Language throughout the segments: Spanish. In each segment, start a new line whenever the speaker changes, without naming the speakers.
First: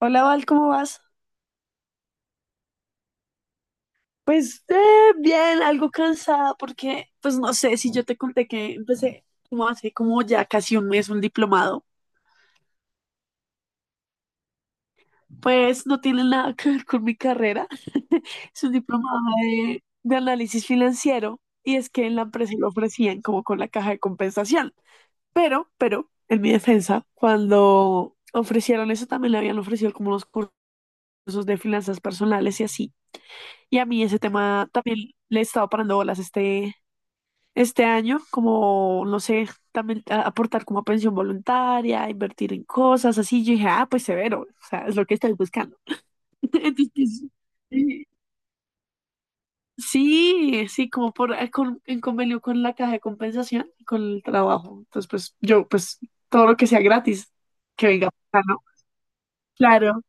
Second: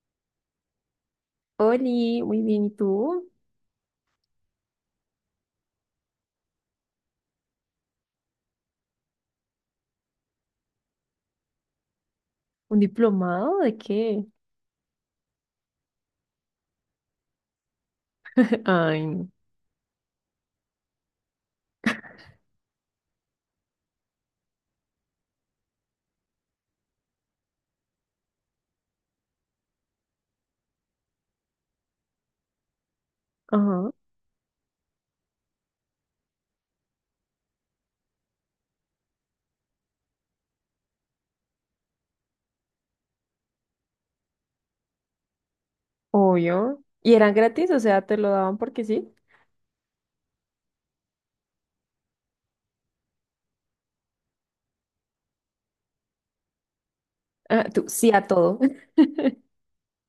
Hola Val, ¿cómo vas?
Oli, muy bien, ¿y tú?
Pues bien, algo cansada porque, pues no sé si yo te conté que empecé como hace como ya casi un mes un diplomado,
¿Un diplomado de qué?
pues no tiene nada que ver con mi carrera, es un
Ay,
diplomado
no.
de análisis financiero y es que en la empresa lo ofrecían como con la caja de compensación, pero, en mi defensa, cuando ofrecieron eso también le habían ofrecido como los cursos de finanzas personales y así, y a
Ajá.
mí ese tema también le he estado parando bolas este año, como, no sé, también aportar como a pensión voluntaria, invertir en cosas así. Yo dije, ah, pues severo, o sea, es lo que estoy buscando.
Obvio.
Entonces,
¿Y eran gratis? O
pues, eh,
sea, ¿te lo daban porque sí?
sí, sí, como por, en convenio con la caja de compensación y con el trabajo. Entonces, pues yo, pues todo lo que sea gratis,
Ah, tú,
que
sí
venga,
a todo.
¿no? Claro.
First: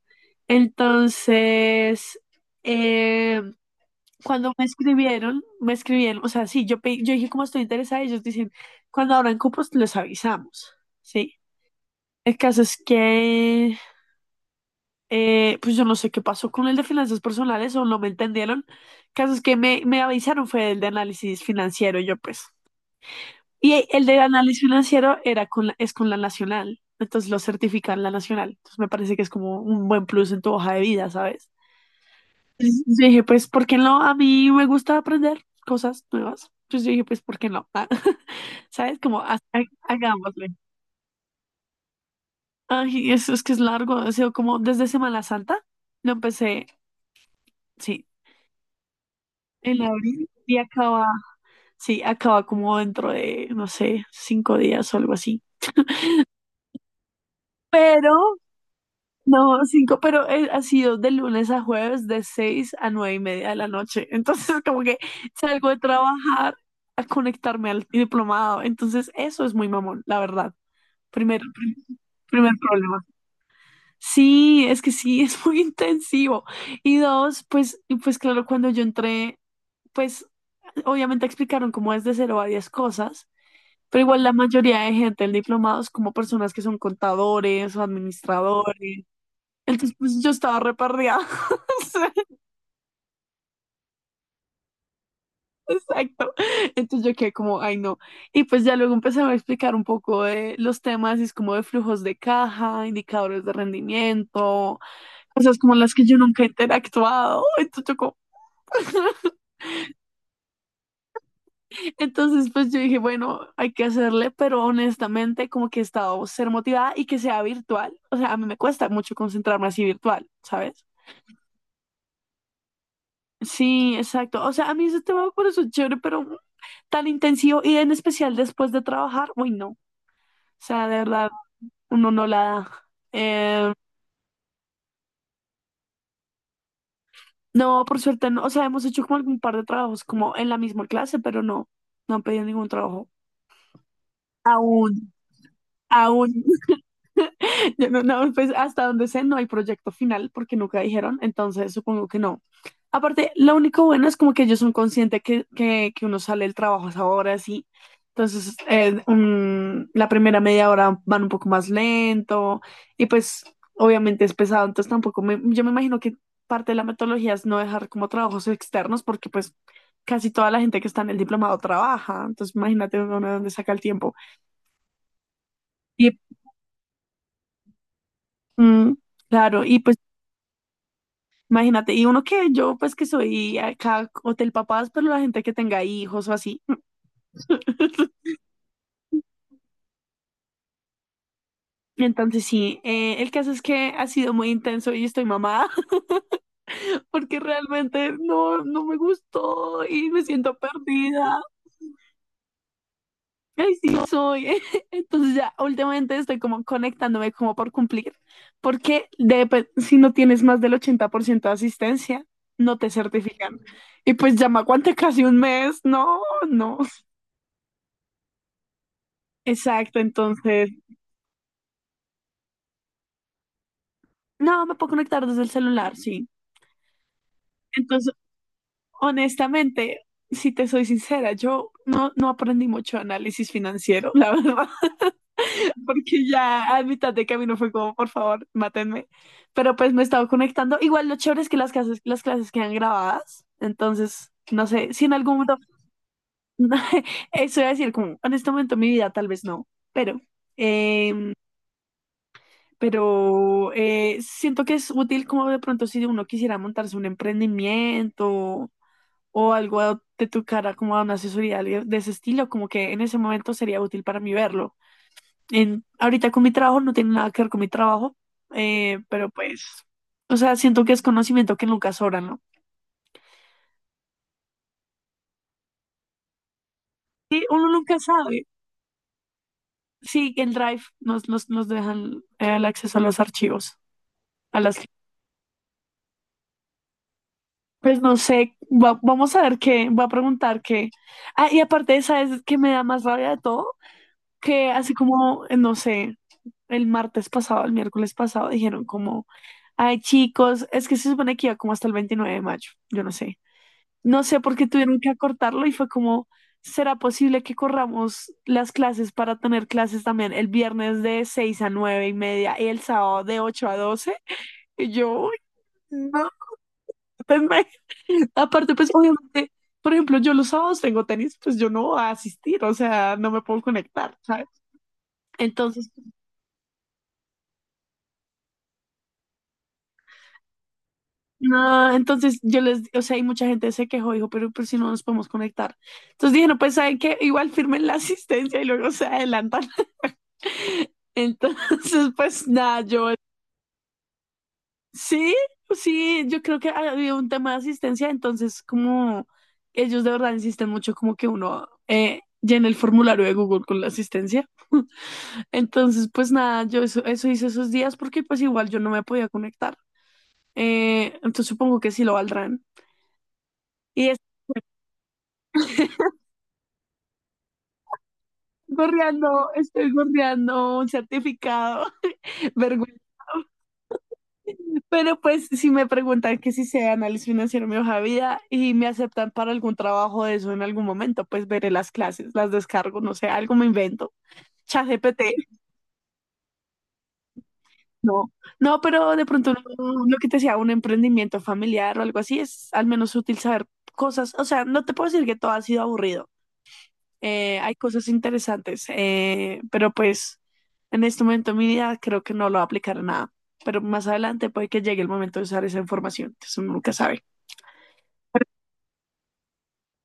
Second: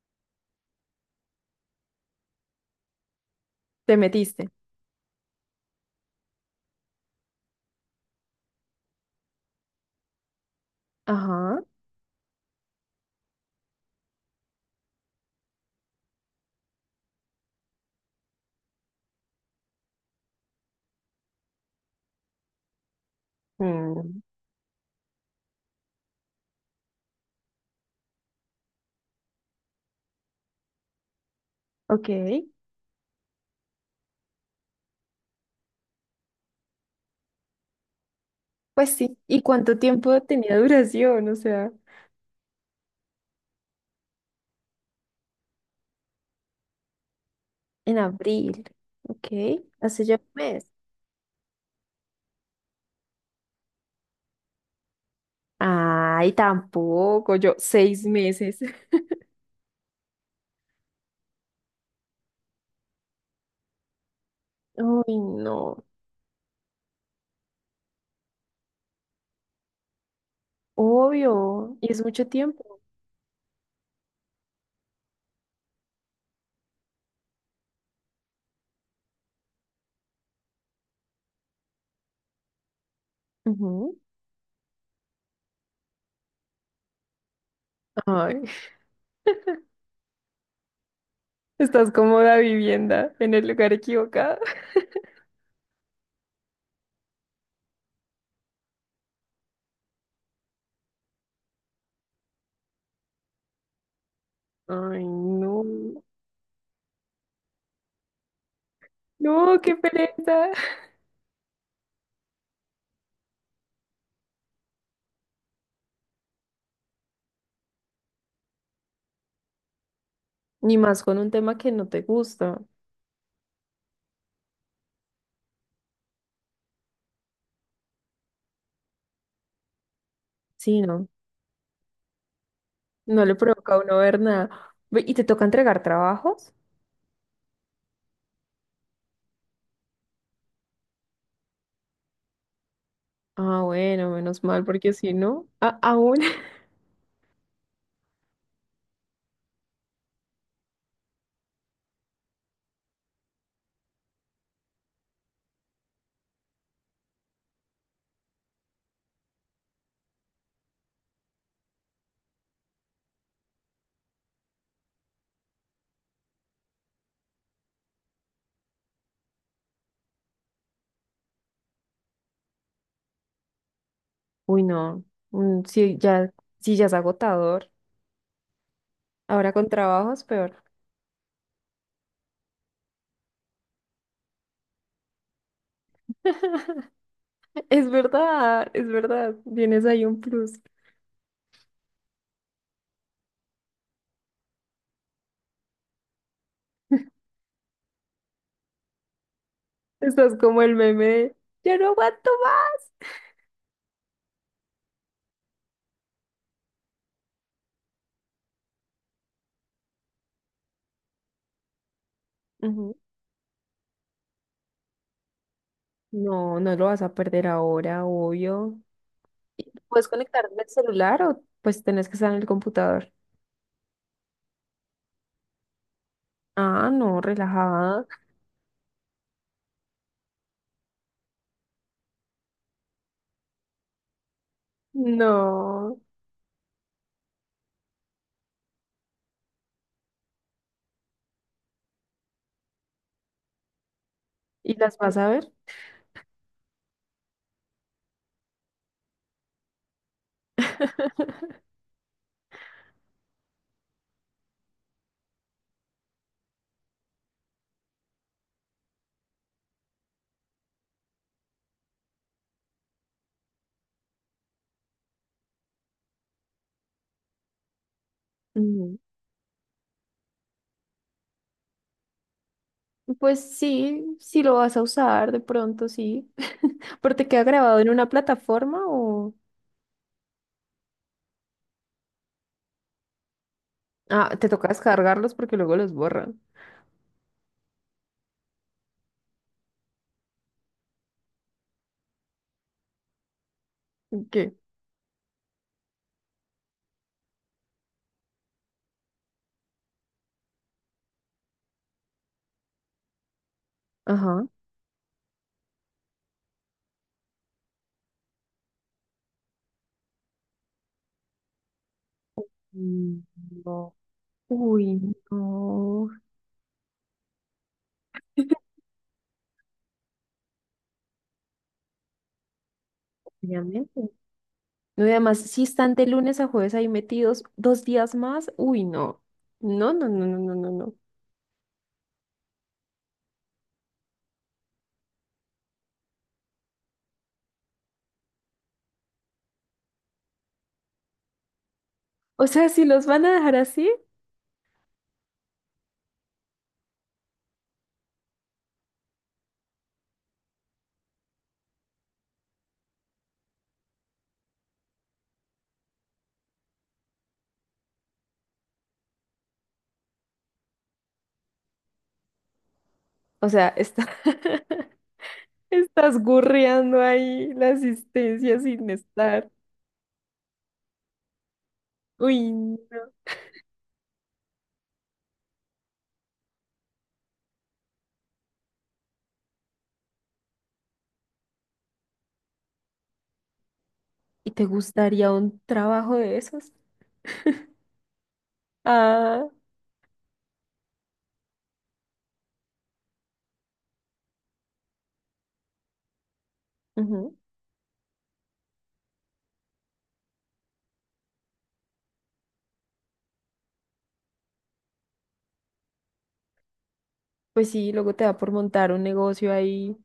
Entonces, em,
Te metiste.
cuando me escribieron, o sea, sí, yo dije como estoy interesada, y ellos dicen, cuando abran cupos les avisamos, ¿sí?
Ajá.
El caso es que, pues yo no sé qué pasó con el de finanzas personales o no me entendieron. El caso es que me avisaron fue el de análisis financiero, yo pues. Y el de
Mm,
análisis financiero era con es con la nacional, entonces lo certifican la nacional. Entonces me parece que es como un buen plus en tu hoja de vida, ¿sabes?
ok.
Y dije, pues, ¿por qué no? A mí me gusta aprender cosas nuevas. Entonces yo dije, pues, ¿por qué no? Ah,
Pues
¿Sabes?
sí.
Como,
¿Y cuánto tiempo
hagámosle.
tenía duración? O sea,
Ay, eso es que es largo. Ha sido como desde Semana Santa. Lo empecé,
en
sí,
abril. Ok,
en
hace ya un
abril y
mes.
acaba, sí, acaba como dentro de, no sé, 5 días o algo así.
Ay, tampoco, yo seis
Pero
meses.
no, cinco, pero ha sido de lunes a jueves de 6:00 a 9:30 de la noche. Entonces, como que
Ay, no,
salgo de trabajar a conectarme al diplomado. Entonces, eso es muy mamón, la verdad. Primer,
obvio. Y
prim-
es mucho
primer
tiempo.
problema. Sí, es que sí, es muy intensivo. Y dos, pues, y pues claro, cuando yo entré, pues obviamente explicaron cómo es de 0 a 10 cosas.
Ujú.
Pero igual la mayoría de gente del diplomado es como personas que son contadores o
Ay.
administradores, entonces pues yo estaba repartida.
Estás cómoda vivienda en el lugar equivocado.
Exacto. Entonces yo quedé como, ay no. Y pues ya luego empezaron a explicar un poco de los temas, y es como de flujos de caja, indicadores de rendimiento,
Ay,
cosas
no.
como las que yo nunca he interactuado. Entonces,
No, qué pereza.
entonces pues yo dije, bueno, hay que hacerle, pero honestamente como que he estado ser motivada y que sea virtual. O sea, a mí me cuesta mucho concentrarme así virtual,
Ni
¿sabes?
más con un tema que no te gusta.
Sí, exacto. O sea, a mí ese tema por eso es chévere, pero tan intensivo y en especial después de trabajar, uy, no. O
Sí,
sea, de
no.
verdad, uno no la da.
No le
Eh,
provoca a uno ver nada. Ve, ¿y te toca entregar trabajos?
no, por suerte no. O sea, hemos hecho como algún par de trabajos como en la misma clase, pero no, no han pedido ningún trabajo.
Ah, bueno, menos mal, porque
Aún,
si no, aún.
aún. Ya no, no, pues hasta donde sé, no hay proyecto final porque nunca dijeron, entonces supongo que no. Aparte, lo único bueno es como que ellos son conscientes que uno sale del trabajo a esa hora, así. Entonces, la primera media hora van un poco más lento y pues obviamente es pesado, entonces tampoco me, yo me imagino que parte de la metodología es no dejar como trabajos externos porque pues casi toda la gente que está en el diplomado trabaja, entonces imagínate uno de dónde saca el tiempo.
Uy, no. Mm, sí,
Y
ya, sí, ya es agotador.
mm,
Ahora
claro,
con
y pues
trabajos, peor.
imagínate, y uno que yo, pues que soy acá hotel papás, pero la gente que tenga hijos o así.
Es verdad, es verdad. Tienes ahí un plus.
Entonces sí, el caso es que ha sido muy intenso y estoy mamada porque realmente no, no me gustó y me
Estás
siento
como el meme de,
perdida.
ya no aguanto más.
Ay, sí, no soy. Entonces ya últimamente estoy como conectándome como por cumplir, porque pues, si no tienes más del 80% de asistencia, no te
Ujú.
certifican. Y pues ya me aguanté casi un mes. No,
No, no
no.
lo vas a perder ahora, obvio.
Exacto,
¿Puedes conectar del
entonces
celular o pues tenés que estar en el computador?
no, me puedo conectar desde el celular, sí.
Ah, no, relajada.
Entonces, honestamente, si te soy sincera, yo no, no aprendí mucho de análisis financiero, la verdad,
No.
porque ya a mitad de camino fue como, por favor, mátenme. Pero pues me he estado conectando. Igual lo chévere es que las clases quedan grabadas, entonces, no
¿Y
sé,
las
si en
vas a
algún
ver?
momento, eso iba a decir, como, en este momento de mi vida tal vez no, pero em, pero siento que es útil como de pronto si uno quisiera montarse un emprendimiento o algo de tu cara como a una asesoría de ese estilo, como que en ese momento sería útil para mí verlo. En, ahorita con mi trabajo no tiene nada que ver con mi trabajo,
Mm,
pero pues, o sea, siento que es conocimiento que nunca sobra, ¿no?
pues sí, sí lo vas a usar de pronto, sí. ¿Pero te
Sí,
queda
uno
grabado en
nunca
una
sabe.
plataforma o...?
Sí, en Drive nos dejan el acceso a los archivos,
Ah, te
a
toca
las...
descargarlos porque luego los borran.
Pues no sé, vamos a ver qué, va a preguntar qué. Ah, y aparte, ¿sabes qué me da más rabia de todo?
¿Qué?
Que así como, no sé, el martes pasado, el miércoles pasado, dijeron como, ay chicos, es que se supone que iba como hasta el 29 de mayo, yo no sé. No sé
Ajá.
por qué tuvieron que acortarlo y fue como, ¿será posible que corramos las clases para tener clases también el viernes de 6:00 a 9:30 y el
Mm,
sábado de ocho a
no.
doce Y
Uy,
yo, "Uy,
no.
no", pues me- aparte, pues obviamente, por ejemplo, yo los sábados tengo tenis, pues yo no voy a asistir, o sea, no me puedo
Obviamente.
conectar, ¿sabes?
No, y además, si
Entonces,
están de lunes a jueves ahí metidos 2 días más, uy, no. No, no, no, no, no, no, no.
no entonces yo les, o sea, hay mucha gente se quejó, dijo, pero si no nos podemos conectar. Entonces dije, no, pues saben que igual firmen la asistencia y luego se adelantan. Entonces,
O
pues
sea,
nada,
si los
yo
van a dejar así,
sí, sí, yo creo que había un tema de asistencia, entonces como ellos de verdad insisten mucho como que uno llene el formulario de Google con la asistencia. Entonces, pues nada, yo eso hice esos días porque pues igual yo no me podía conectar. Entonces supongo que sí lo valdrán.
o sea, está
Y
estás gurreando ahí la asistencia sin estar.
gorreando, estoy gorreando un certificado.
Uy,
Vergüenza.
no.
Pero pues si me preguntan que si sé análisis financiero en mi hoja de vida y me aceptan para algún trabajo de eso en algún momento, pues veré las clases, las descargo, no sé, algo me invento.
¿Y te
ChatGPT,
gustaría un trabajo de esos?
no. No, pero de
Ah,
pronto no- lo que te decía, un emprendimiento familiar o algo así es al menos útil saber cosas. O sea, no te puedo decir que todo ha sido aburrido.
ujú.
Eh, hay cosas interesantes, pero pues en este momento mi vida creo que no lo va a aplicar a nada, pero más adelante puede que llegue el momento de usar esa información, entonces uno nunca sabe.
Pues sí, luego te da por montar un negocio ahí.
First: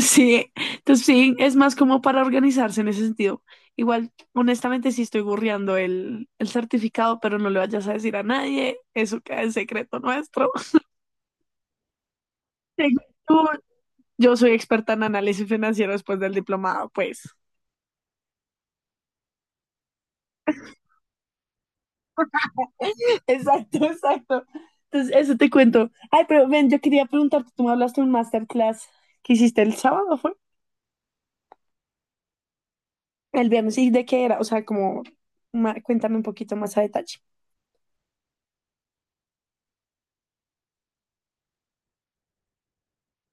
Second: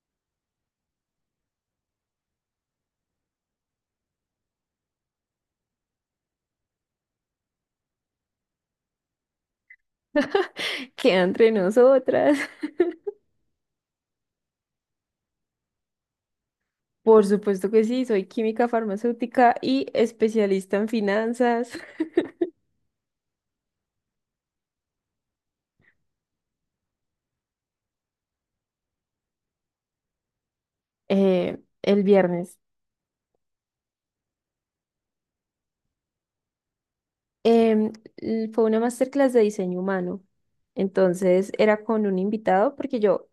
Sí, entonces sí, es más como para organizarse en ese sentido. Igual, honestamente, sí estoy burreando el certificado, pero no le vayas a decir a nadie, eso queda en secreto nuestro.
Queda entre nosotras.
Según tú, yo soy experta en análisis financiero después del diplomado,
Por
pues.
supuesto que sí, soy química farmacéutica y especialista en finanzas.
Exacto, exacto. Entonces, eso te cuento. Ay, pero ven, yo quería preguntarte, tú me hablaste de un masterclass que hiciste el sábado, ¿fue?
El viernes.
El viernes, ¿y de qué era? O sea, como, cuéntame un poquito más a detalle.
Em, Fue una masterclass de diseño humano. Entonces era con un invitado porque yo,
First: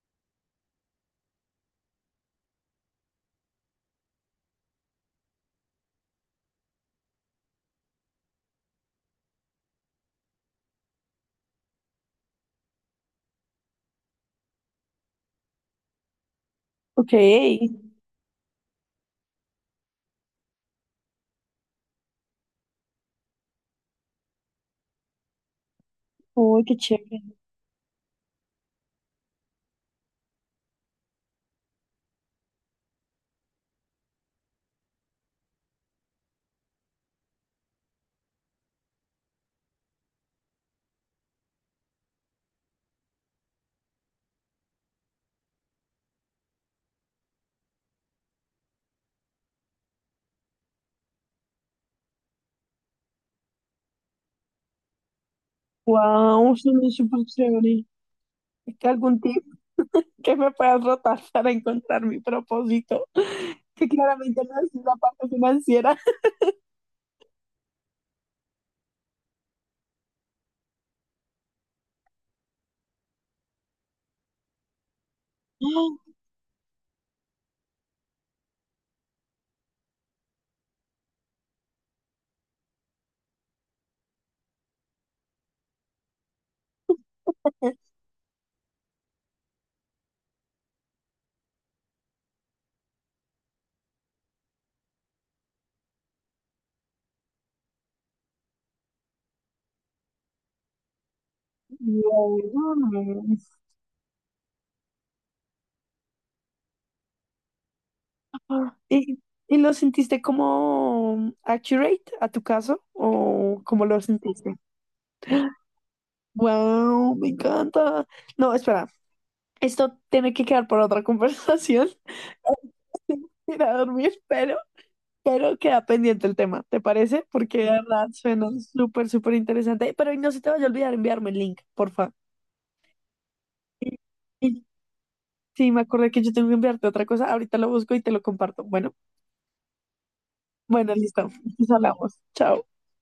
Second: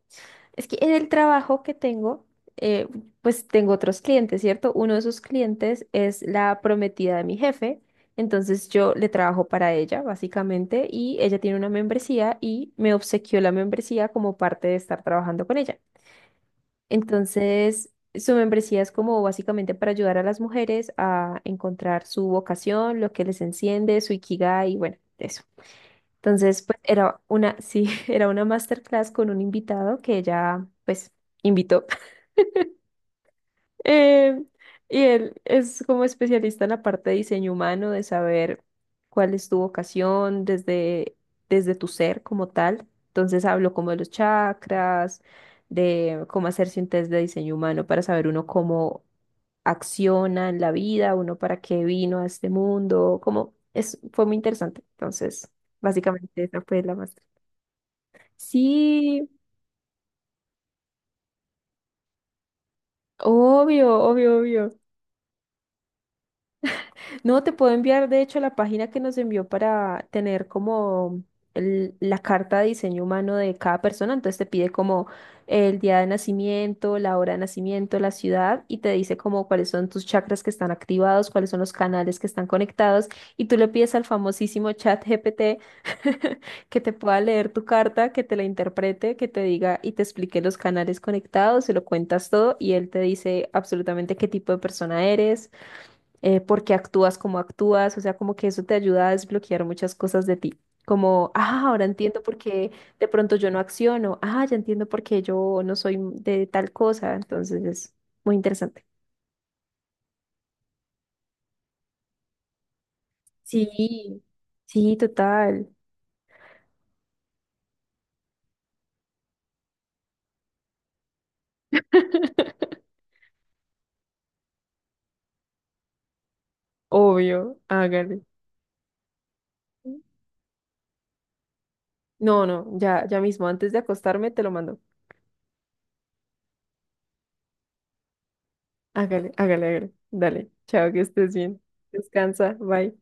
es que en el trabajo que tengo, eh, pues tengo otros clientes, ¿cierto? Uno de esos clientes es la prometida de mi jefe. Entonces yo le trabajo para ella, básicamente, y ella tiene una membresía y me obsequió la membresía como parte de estar trabajando con ella.
Ok.
Entonces, su membresía es como básicamente para ayudar a las mujeres a encontrar su vocación, lo que les enciende, su ikigai, y bueno, eso. Entonces,
Uy, qué
pues era
chévere.
una, sí, era una masterclass con un invitado que ella, pues, invitó. Eh, y él es como especialista en la parte de diseño humano, de saber cuál es tu vocación desde tu ser como tal. Entonces hablo como de los chakras, de cómo hacerse un test de diseño humano para saber uno cómo acciona en la vida, uno para qué vino a este mundo, como es, fue muy interesante. Entonces, básicamente
Wow,
esa fue
suena
la maestra.
súper chévere. ¿Es que algún
Sí,
tip que me puedas rotar para encontrar mi propósito? Que
obvio, obvio,
claramente no
obvio.
es la parte financiera.
No, te puedo enviar, de hecho, la página que nos envió para tener como la carta de diseño humano de cada persona. Entonces te pide como el día de nacimiento, la hora de nacimiento, la ciudad y te dice como cuáles son tus chakras que están activados, cuáles son los canales que están conectados. Y tú le pides al famosísimo chat GPT que te pueda leer tu carta, que te la interprete, que te diga y te explique los canales conectados, se lo cuentas todo y él te dice absolutamente qué tipo de persona eres, por qué actúas como actúas, o sea, como que eso te ayuda a desbloquear muchas cosas de ti. Como, ah, ahora entiendo por
Wow.
qué de pronto yo no acciono, ah, ya entiendo por qué yo no soy de tal cosa, entonces es muy
Ah,
interesante.
¿y, y lo sentiste como accurate a tu caso o cómo lo
Sí,
sentiste?
sí, total.
Wow, me encanta. No, espera, esto tiene que quedar para otra conversación. Ahora tengo que ir a dormir, pero, queda pendiente el tema, ¿te parece?
Obvio,
Porque de verdad
hágale.
suena súper, súper interesante. Pero no se te vaya a olvidar enviarme el link, porfa.
No, no, ya, ya mismo, antes de
Y-
acostarme te lo
y-
mando.
Sí, me acordé que yo tengo que enviarte otra cosa. Ahorita lo busco y te lo comparto. Bueno,
Hágale, hágale, hágale. Dale, chao,
bueno,
que
listo.
estés bien.
Nos hablamos.
Descansa,
Chao.
bye.